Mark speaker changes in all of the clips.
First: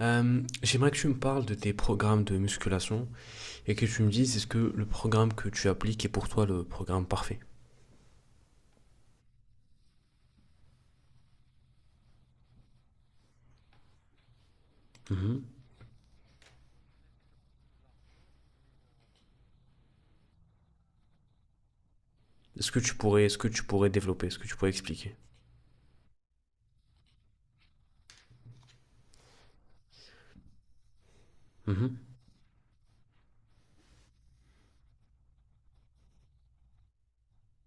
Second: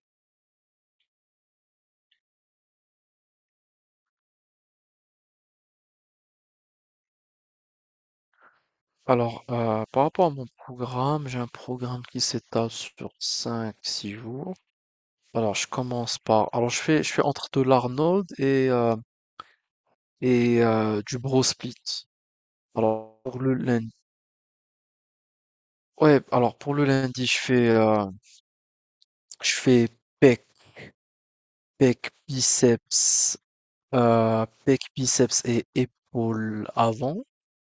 Speaker 1: J'aimerais que tu me parles de tes programmes de musculation et que tu me dises, est-ce que le programme que tu appliques est pour toi le programme parfait?
Speaker 2: Alors, par rapport à mon programme, j'ai un programme qui s'étale sur 5 6 jours.
Speaker 1: Mhm.
Speaker 2: Alors, je fais entre de l'Arnold et du bro split.
Speaker 1: Est-ce que tu
Speaker 2: Alors,
Speaker 1: pourrais,
Speaker 2: pour le lundi...
Speaker 1: développer, est-ce que tu pourrais expliquer?
Speaker 2: Ouais, alors, pour le lundi, je fais pec,
Speaker 1: Mhm.
Speaker 2: pec, biceps, pec, biceps et épaules avant.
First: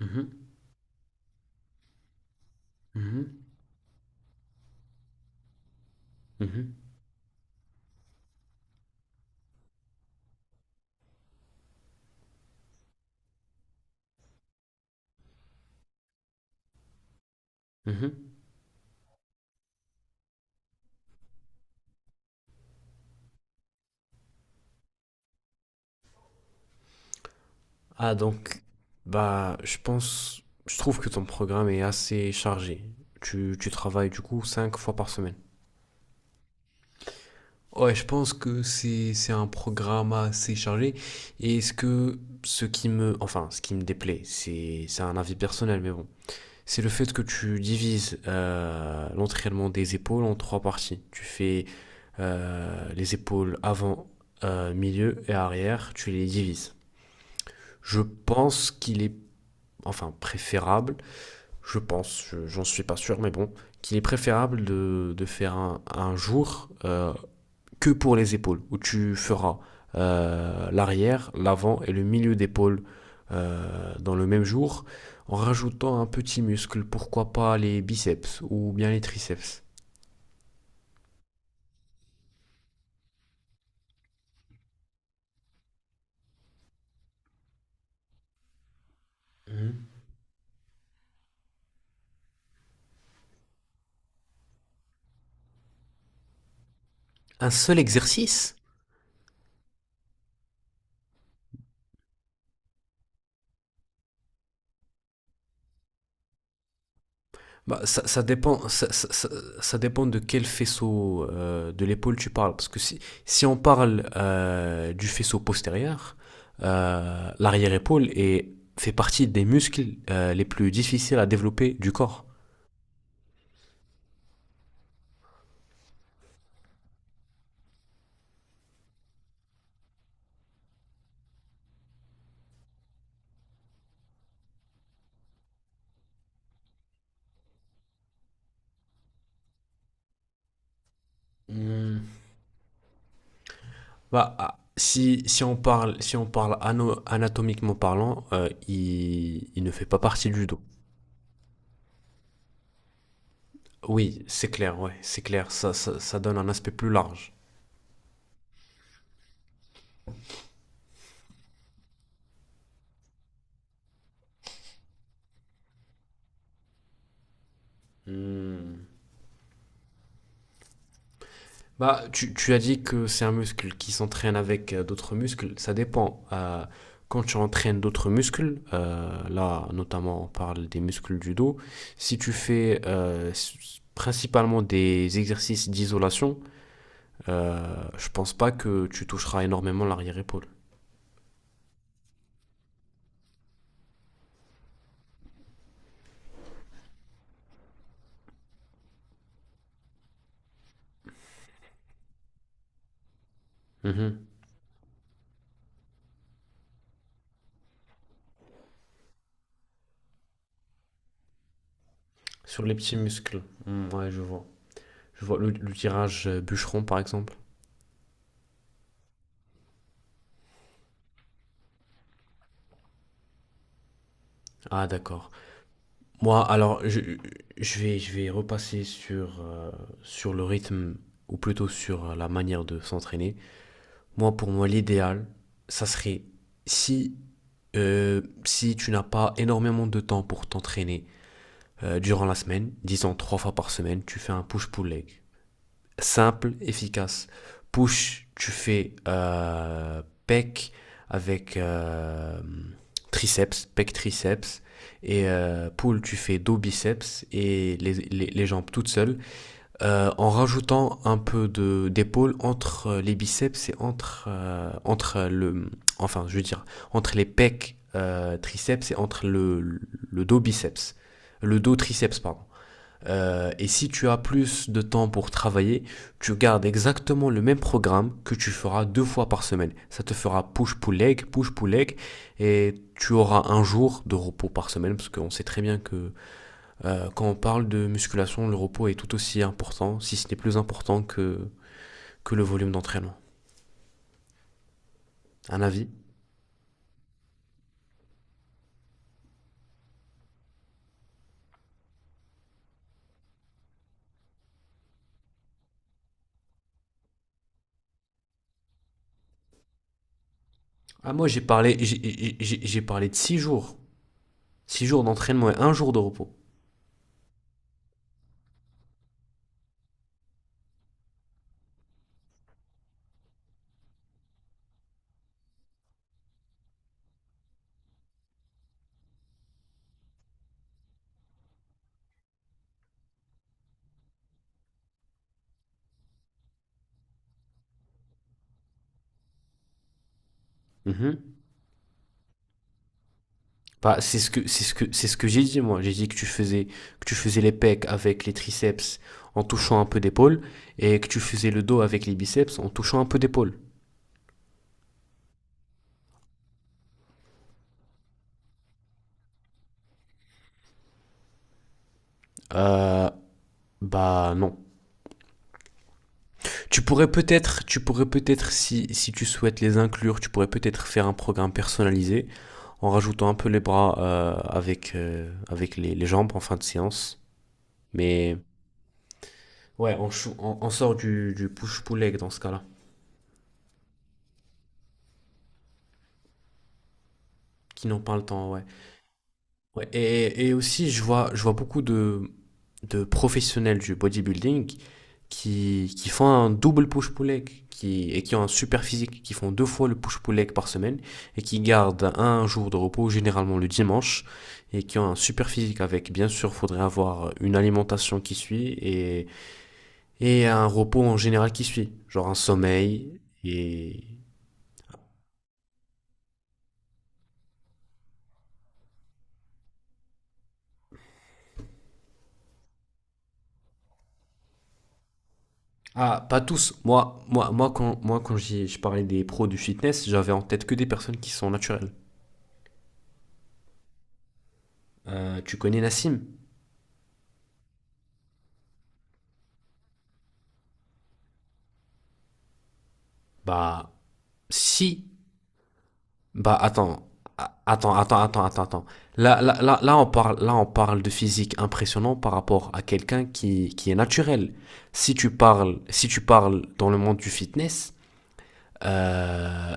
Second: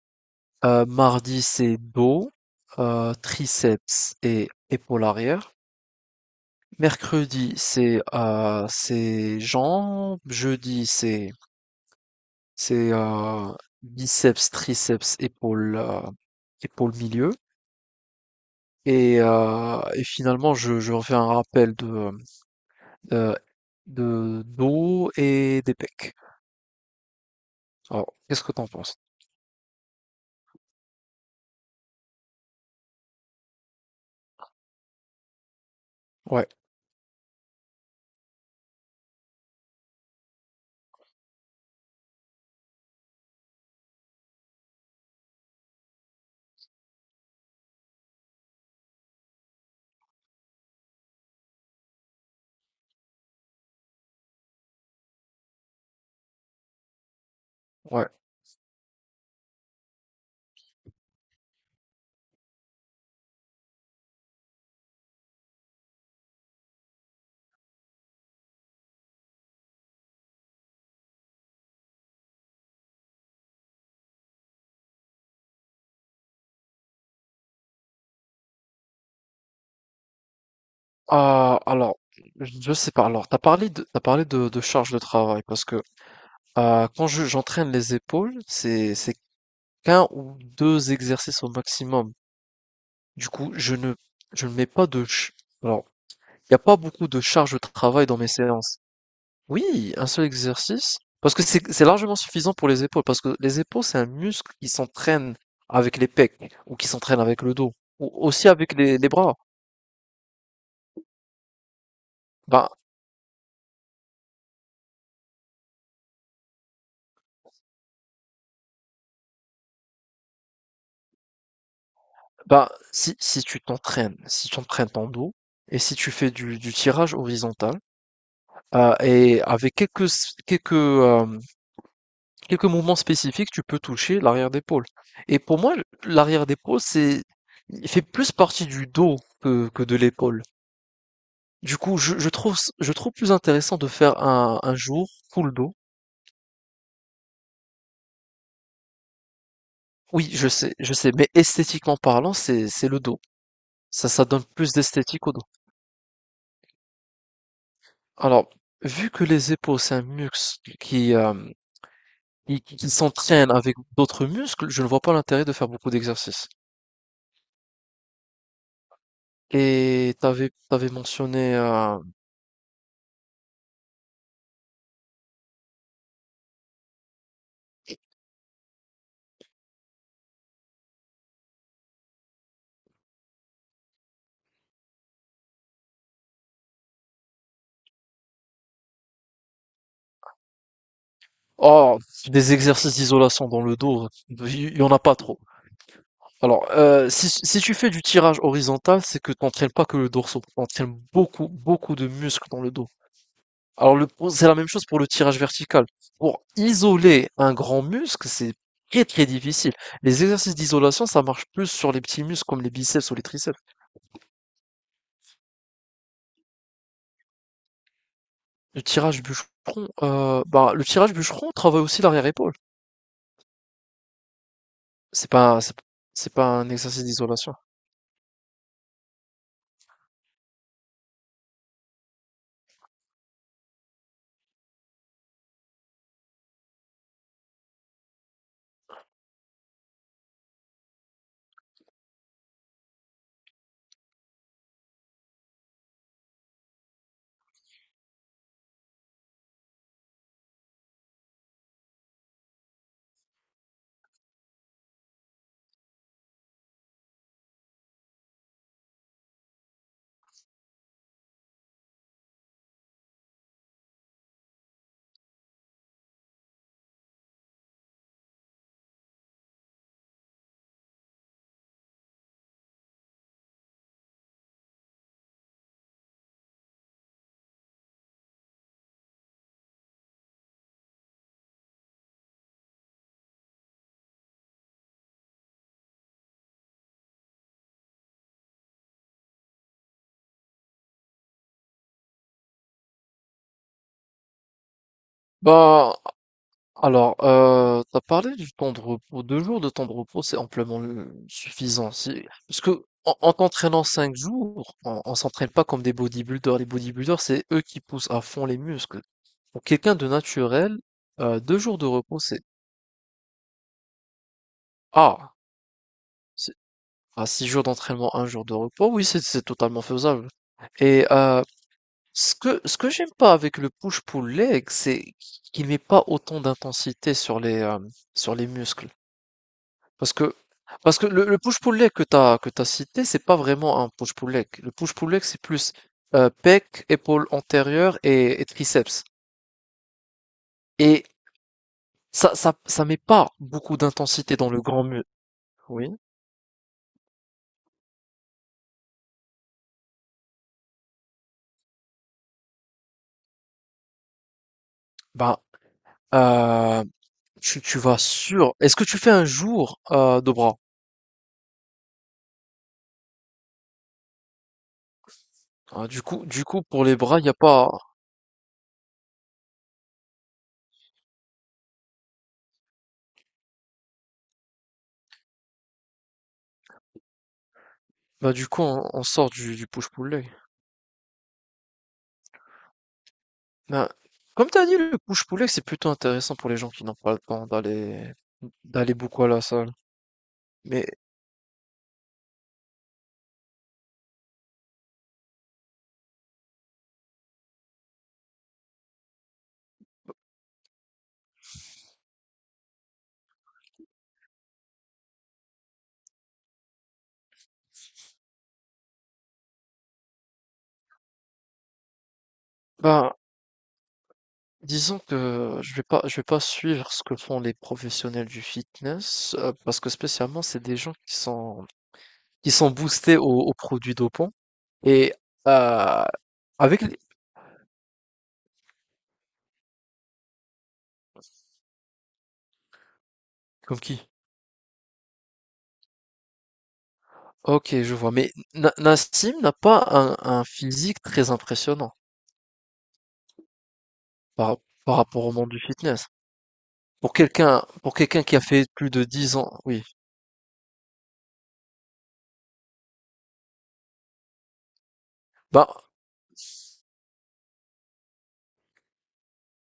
Speaker 1: Mhm.
Speaker 2: Mardi, c'est dos,
Speaker 1: Mhm.
Speaker 2: triceps et épaules arrière.
Speaker 1: Mhm.
Speaker 2: Mercredi, c'est jambes. Jeudi, c'est biceps, triceps, épaules, épaules milieu.
Speaker 1: Mhm.
Speaker 2: Et finalement, je refais un rappel euh, de dos et des pecs.
Speaker 1: Ah,
Speaker 2: Alors, qu'est-ce que
Speaker 1: donc,
Speaker 2: t'en penses?
Speaker 1: bah, je pense, je trouve que ton programme est assez chargé. Tu travailles du coup cinq fois par semaine.
Speaker 2: Ouais,
Speaker 1: Ouais, je pense que c'est un programme assez chargé. Et ce que ce qui me enfin, ce qui me déplaît, c'est un avis personnel, mais bon, c'est le fait que tu divises l'entraînement des épaules en trois parties. Tu fais les épaules avant, milieu et arrière, tu les divises. Je
Speaker 2: ouais.
Speaker 1: pense qu'il est enfin préférable, je pense, j'en suis pas sûr, mais bon, qu'il est préférable de faire un jour que pour les épaules, où tu feras l'arrière, l'avant et le milieu d'épaule dans le même jour, en rajoutant un petit muscle, pourquoi pas les biceps ou bien les triceps.
Speaker 2: Ah, alors, je sais pas. Alors, t'as parlé de charge de travail parce que quand j'entraîne les épaules, c'est
Speaker 1: Mmh.
Speaker 2: qu'un ou deux exercices au maximum. Du coup, je ne mets pas de ch- Alors, il n'y a pas beaucoup de
Speaker 1: Un
Speaker 2: charge de
Speaker 1: seul
Speaker 2: travail dans mes
Speaker 1: exercice.
Speaker 2: séances. Oui, un seul exercice parce que c'est largement suffisant pour les épaules parce que les épaules c'est un muscle qui s'entraîne avec les pecs ou qui s'entraîne avec le dos
Speaker 1: Bah, ça,
Speaker 2: ou
Speaker 1: ça
Speaker 2: aussi
Speaker 1: dépend,
Speaker 2: avec
Speaker 1: ça, ça-
Speaker 2: les
Speaker 1: ça-
Speaker 2: bras.
Speaker 1: ça dépend de quel faisceau de l'épaule tu parles.
Speaker 2: Ben,
Speaker 1: Parce que si on parle du faisceau postérieur, euh, l'arrière-épaule est- fait partie des muscles les plus difficiles à développer du corps.
Speaker 2: bah, si tu t'entraînes si tu entraînes ton dos et si tu fais du tirage horizontal, et avec quelques s quelques, hem, quelques mouvements spécifiques, tu peux toucher l'arrière d'épaule et pour moi, l'arrière d'épaule, c'est il fait plus partie du dos que de l'épaule. Du coup,
Speaker 1: Hmm.
Speaker 2: je trouve plus intéressant de faire
Speaker 1: Bah, ah,
Speaker 2: un jour
Speaker 1: si, si
Speaker 2: full
Speaker 1: on
Speaker 2: dos.
Speaker 1: parle, si on parle ano- anatomiquement parlant, il ne fait pas
Speaker 2: Oui,
Speaker 1: partie du dos.
Speaker 2: je sais, mais esthétiquement parlant, c'est le dos.
Speaker 1: Oui,
Speaker 2: Ça donne
Speaker 1: c'est
Speaker 2: plus
Speaker 1: clair, ouais, c'est
Speaker 2: d'esthétique au dos.
Speaker 1: clair. Ça donne un aspect plus large.
Speaker 2: Alors, vu que les épaules, c'est un muscle qui, hem qui s'entraînent avec d'autres muscles, je ne vois pas l'intérêt de faire beaucoup d'exercices.
Speaker 1: Hmm.
Speaker 2: Et t'avais mentionné
Speaker 1: Bah, tu as dit que c'est un muscle qui s'entraîne avec d'autres muscles. Ça dépend. Quand tu entraînes d'autres muscles, là, notamment, on parle des muscles du dos. Si tu fais principalement des exercices d'isolation, euh, je pense pas que tu toucheras énormément l'arrière-épaule.
Speaker 2: oh, des exercices d'isolation dans le dos, il y en a pas trop. Alors si tu fais du tirage horizontal, c'est que t'entraînes pas que le dorsal, tu entraînes beaucoup de muscles dans le dos. Alors le
Speaker 1: Mhm.
Speaker 2: c'est la même chose pour le tirage vertical. Pour isoler un grand muscle, c'est très très difficile. Les exercices d'isolation, ça marche plus sur les petits muscles comme
Speaker 1: Sur
Speaker 2: les
Speaker 1: les petits
Speaker 2: biceps ou les
Speaker 1: muscles.
Speaker 2: triceps.
Speaker 1: Hmm, ouais, je vois. Je vois le tirage bûcheron, par exemple.
Speaker 2: Le tirage bûcheron, bah, le tirage bûcheron travaille aussi l'arrière-épaule.
Speaker 1: Ah, d'accord.
Speaker 2: C'est pas un- c'est
Speaker 1: Moi,
Speaker 2: pas un
Speaker 1: alors,
Speaker 2: exercice d'isolation.
Speaker 1: je vais repasser sur le rythme, ou plutôt sur la manière de s'entraîner. Moi, pour moi, l'idéal, ça serait si, si tu n'as pas énormément de temps pour t'entraîner durant la semaine, disons trois fois par semaine, tu fais un push-pull leg simple, efficace. Push, tu fais pec avec triceps, pec triceps. Et pull, tu fais dos biceps et les jambes toutes seules, en rajoutant un peu de d'épaule entre les biceps et enfin, je veux dire, entre les pecs triceps et entre le dos biceps, le dos triceps pardon. Et si tu as plus de temps pour travailler, tu gardes exactement le même programme que tu feras deux fois par semaine. Ça te fera push-pull-leg, push-pull-leg, et tu auras un jour de repos par semaine, parce qu'on sait très bien que quand on parle de musculation, le repos est tout aussi important, si ce n'est plus important que le volume d'entraînement. Un avis
Speaker 2: Bah, alors, tu parlé du temps de repos. 2 jours de temps de repos, c'est amplement, suffisant. C'est parce que en t'entraînant 5 jours, on s'entraîne pas comme des bodybuilders. Les bodybuilders, c'est eux qui poussent à fond les muscles. Pour quelqu'un de naturel,
Speaker 1: Ah, moi j'ai
Speaker 2: 2
Speaker 1: parlé,
Speaker 2: jours de repos,
Speaker 1: j'ai-
Speaker 2: c'est
Speaker 1: j'ai j'ai parlé de 6 jours. 6 jours
Speaker 2: ah,
Speaker 1: d'entraînement et un jour de repos.
Speaker 2: c'est à 6 jours d'entraînement, un jour de repos, oui, c'est totalement faisable et heu Ce que j'aime pas avec le push-pull leg, c'est qu'il met pas autant d'intensité sur les, sur les muscles. Parce que le push-pull leg que t'as cité, c'est pas vraiment un push-pull leg. Le push-pull leg, c'est plus, pec, épaule antérieure et triceps. Et
Speaker 1: Mhm.
Speaker 2: ça met pas beaucoup
Speaker 1: Bah, c'est ce
Speaker 2: d'intensité
Speaker 1: que
Speaker 2: dans le
Speaker 1: c'est ce que
Speaker 2: grand
Speaker 1: c'est
Speaker 2: muscle.
Speaker 1: ce que j'ai dit, moi.
Speaker 2: Oui?
Speaker 1: J'ai dit que tu faisais les pecs avec les triceps en touchant un peu d'épaule et que tu faisais le dos avec les biceps en touchant un peu d'épaule.
Speaker 2: Bah, heu, tu vas sur est-ce que tu fais un jour, de bras?
Speaker 1: Euh, Bah, non.
Speaker 2: Ah, du coup, pour les bras, il y a pas.
Speaker 1: Tu pourrais peut-être, si tu souhaites les inclure, tu pourrais peut-être faire un programme personnalisé en rajoutant un peu les bras avec les jambes en fin de séance.
Speaker 2: Bah,
Speaker 1: Mais
Speaker 2: du coup, on sort du
Speaker 1: ouais, on,
Speaker 2: push-pull leg.
Speaker 1: chou- on, on sort du push-pull leg dans ce cas-là.
Speaker 2: Bah, comme t'as dit, le push-pull leg, c'est plutôt intéressant pour les gens qui n'ont pas le temps
Speaker 1: Qui n'en
Speaker 2: d'aller
Speaker 1: parle tant, ouais.
Speaker 2: beaucoup à la salle.
Speaker 1: Ouais, et
Speaker 2: Mais
Speaker 1: aussi, je vois beaucoup de professionnels du bodybuilding qui font un double push-pull leg et qui ont un super physique, qui font deux fois le push-pull leg par semaine et qui gardent un jour de repos, généralement le dimanche, et qui ont un super physique avec. Bien sûr, faudrait avoir une alimentation qui suit et un repos en général qui suit, genre un
Speaker 2: bah,
Speaker 1: sommeil et...
Speaker 2: disons que je vais pas suivre ce que font les professionnels du fitness parce que spécialement, c'est des gens qui sont boostés aux, aux produits dopants et euh,
Speaker 1: Ah, pas tous.
Speaker 2: avec les-
Speaker 1: Moi, moi, moi, quand, moi, je parlais des pros du fitness, j'avais en tête que des personnes qui sont naturelles.
Speaker 2: comme qui?
Speaker 1: Tu connais Nassim?
Speaker 2: Ok, je vois. Mais Na- Nassim n'a pas un physique très impressionnant
Speaker 1: Bah,
Speaker 2: par, par
Speaker 1: si.
Speaker 2: rapport au monde du fitness.
Speaker 1: Bah, attends.
Speaker 2: Pour
Speaker 1: Attends, attends,
Speaker 2: quelqu'un qui a
Speaker 1: attends, attends,
Speaker 2: fait
Speaker 1: attends.
Speaker 2: plus de 10
Speaker 1: Là,
Speaker 2: ans,
Speaker 1: là, là,
Speaker 2: oui.
Speaker 1: là, on parle de physique impressionnant par rapport à quelqu'un qui est naturel.
Speaker 2: Bah,
Speaker 1: Si tu parles dans le monde du fitness, euh,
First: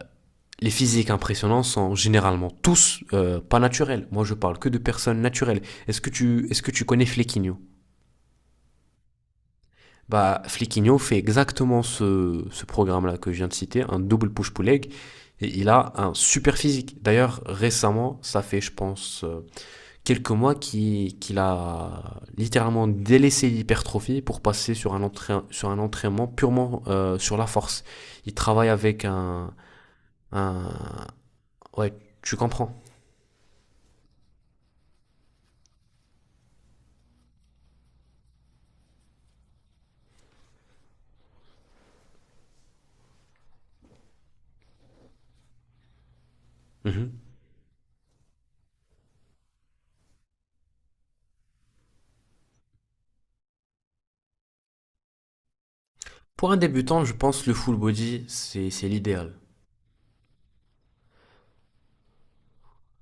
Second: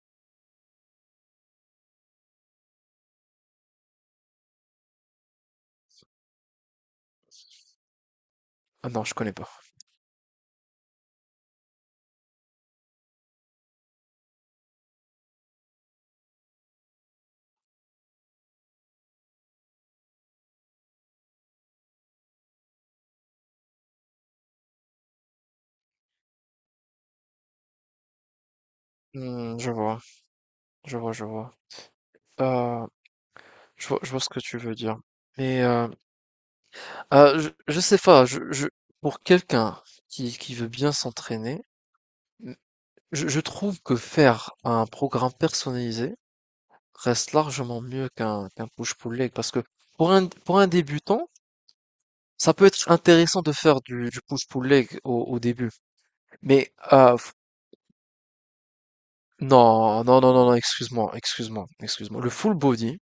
Speaker 1: les physiques impressionnants sont généralement tous pas naturels. Moi, je parle que de personnes naturelles. Est-ce que tu connais Flequinho?
Speaker 2: ah non, je connais pas.
Speaker 1: Bah, Fliquinho fait exactement ce programme-là que je viens de citer, un double push-pull leg, et il a un super physique. D'ailleurs, récemment, ça fait, je pense, quelques mois qu'il a littéralement délaissé l'hypertrophie pour passer sur un entraînement purement sur la force. Il travaille avec
Speaker 2: Hmm, je vois,
Speaker 1: un...
Speaker 2: je vois, je vois.
Speaker 1: Ouais, tu comprends.
Speaker 2: Euh, je vois, je vois ce que tu veux dire. Mais je sais pas. Pour quelqu'un qui, veut bien s'entraîner, je trouve que faire un programme personnalisé
Speaker 1: Mhm.
Speaker 2: reste largement mieux qu'un push-pull leg parce que pour un débutant, ça peut être intéressant de faire du push-pull leg au début,
Speaker 1: Pour un
Speaker 2: mais
Speaker 1: débutant, je pense que le full body, c'est l'idéal.
Speaker 2: non, non, non, non, non, excuse-moi, excuse-moi, excuse-moi.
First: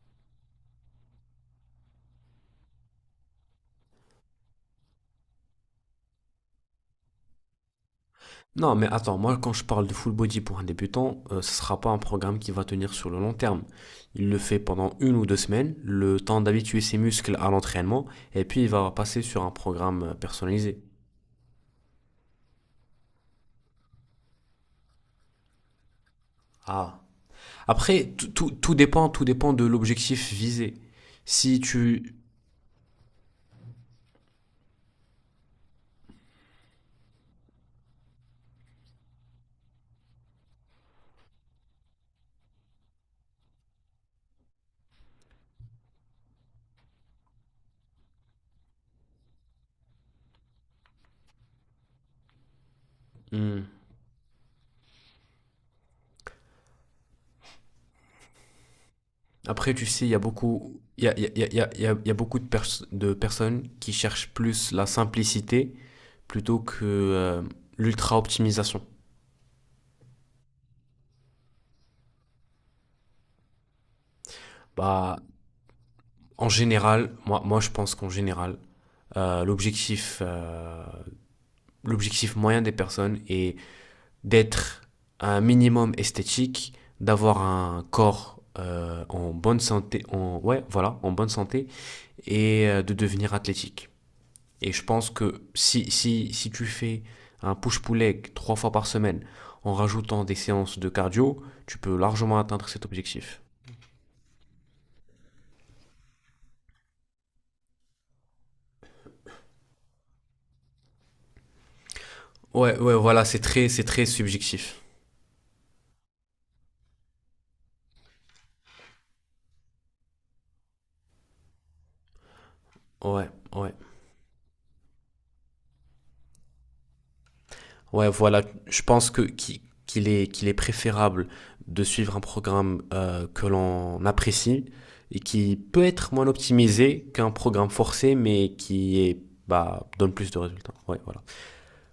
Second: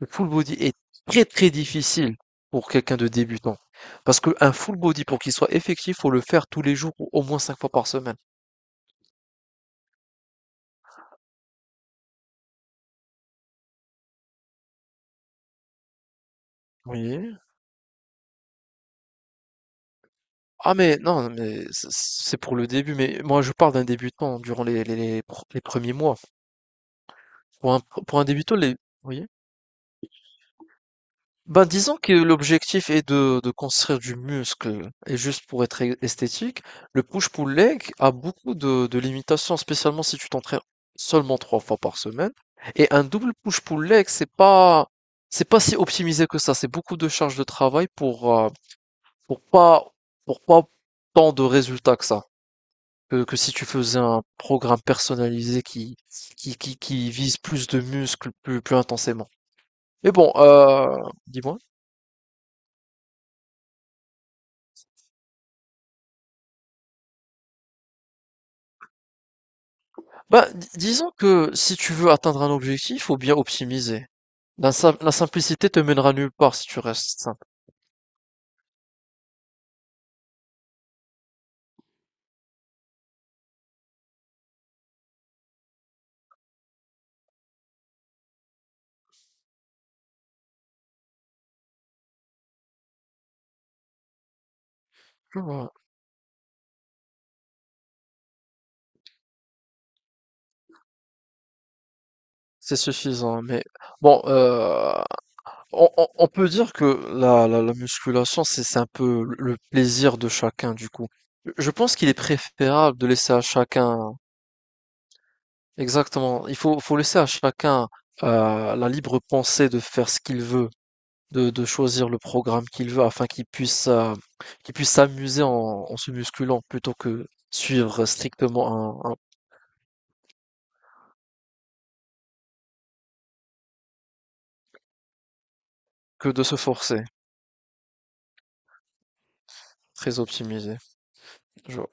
Speaker 2: Le full body est très très difficile pour quelqu'un de débutant. Parce qu'un full body, pour qu'il soit effectif, faut le faire tous les jours ou au moins cinq fois par semaine.
Speaker 1: Non, mais attends, moi, quand je parle de full body pour un débutant, ce ne sera pas un programme qui va tenir sur le long terme. Il le fait pendant 1 ou 2 semaines, le temps d'habituer ses
Speaker 2: Oui.
Speaker 1: muscles à l'entraînement, et puis il va passer sur un programme
Speaker 2: Ah
Speaker 1: personnalisé.
Speaker 2: mais non, mais c- c'est pour le début, mais moi je parle d'un débutant durant les premiers mois.
Speaker 1: Ah,
Speaker 2: Pour un,
Speaker 1: après,
Speaker 2: pour un débutant, les...
Speaker 1: tout
Speaker 2: oui.
Speaker 1: dépend de l'objectif visé. Si
Speaker 2: Ben, disons que
Speaker 1: tu...
Speaker 2: l'objectif est de construire du muscle. Et juste pour être e- esthétique, le push-pull leg a beaucoup de limitations, spécialement si tu t'entraînes seulement trois fois par semaine. Et un double push-pull leg, c'est pas si optimisé que ça. C'est beaucoup de charges de travail pour, pour pas, pour pas tant de résultats que ça. Que si tu
Speaker 1: Hmm.
Speaker 2: faisais un programme personnalisé qui vise plus de muscles plus, plus intensément.
Speaker 1: Après, tu sais,
Speaker 2: Mais bon, dis-moi.
Speaker 1: il y a beaucoup de personnes qui cherchent plus la simplicité plutôt que l'ultra-optimisation.
Speaker 2: Bah, di- disons que si tu veux atteindre un objectif, faut bien optimiser. La, sim- la
Speaker 1: Bah,
Speaker 2: simplicité te mènera nulle
Speaker 1: en
Speaker 2: part si tu
Speaker 1: général,
Speaker 2: restes
Speaker 1: moi,
Speaker 2: simple.
Speaker 1: moi je pense qu'en général, euh, l'objectif, euh, l'objectif moyen des personnes est d'être un minimum esthétique, d'avoir un corps en bonne santé, ouais, voilà, en bonne santé, et de devenir athlétique. Et je pense
Speaker 2: Tu
Speaker 1: que
Speaker 2: vois,
Speaker 1: si tu fais un push-pull leg trois fois par semaine en rajoutant des séances de cardio, tu peux largement atteindre
Speaker 2: c'est
Speaker 1: cet objectif.
Speaker 2: suffisant. Mais bon, on peut dire que la musculation, c'est un peu le plaisir de chacun, du coup. Je pense qu'il est
Speaker 1: Ouais, ouais,
Speaker 2: préférable de
Speaker 1: voilà,
Speaker 2: laisser à
Speaker 1: c'est très
Speaker 2: chacun,
Speaker 1: subjectif.
Speaker 2: exactement, il faut, faut laisser à chacun la libre pensée de faire ce qu'il veut. De choisir le programme qu'il veut afin
Speaker 1: Ouais, ouais.
Speaker 2: qu'il puisse s'amuser en, en se musculant plutôt que suivre
Speaker 1: Ouais, voilà,
Speaker 2: strictement
Speaker 1: je pense
Speaker 2: un-
Speaker 1: que qui- qu'il est préférable de suivre un programme que l'on apprécie et qui peut être moins
Speaker 2: que de se forcer.
Speaker 1: optimisé qu'un programme forcé, mais qui, est, bah, donne
Speaker 2: Très
Speaker 1: plus de résultats.
Speaker 2: optimisé.
Speaker 1: Ouais, voilà.
Speaker 2: Je vois.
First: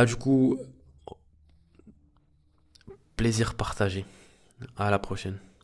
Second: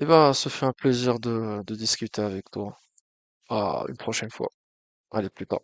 Speaker 2: Eh
Speaker 1: du
Speaker 2: ben, ce
Speaker 1: coup,
Speaker 2: fut un plaisir de discuter avec toi.
Speaker 1: plaisir
Speaker 2: À une
Speaker 1: partagé.
Speaker 2: prochaine fois.
Speaker 1: À la
Speaker 2: Allez,
Speaker 1: prochaine.
Speaker 2: plus tard.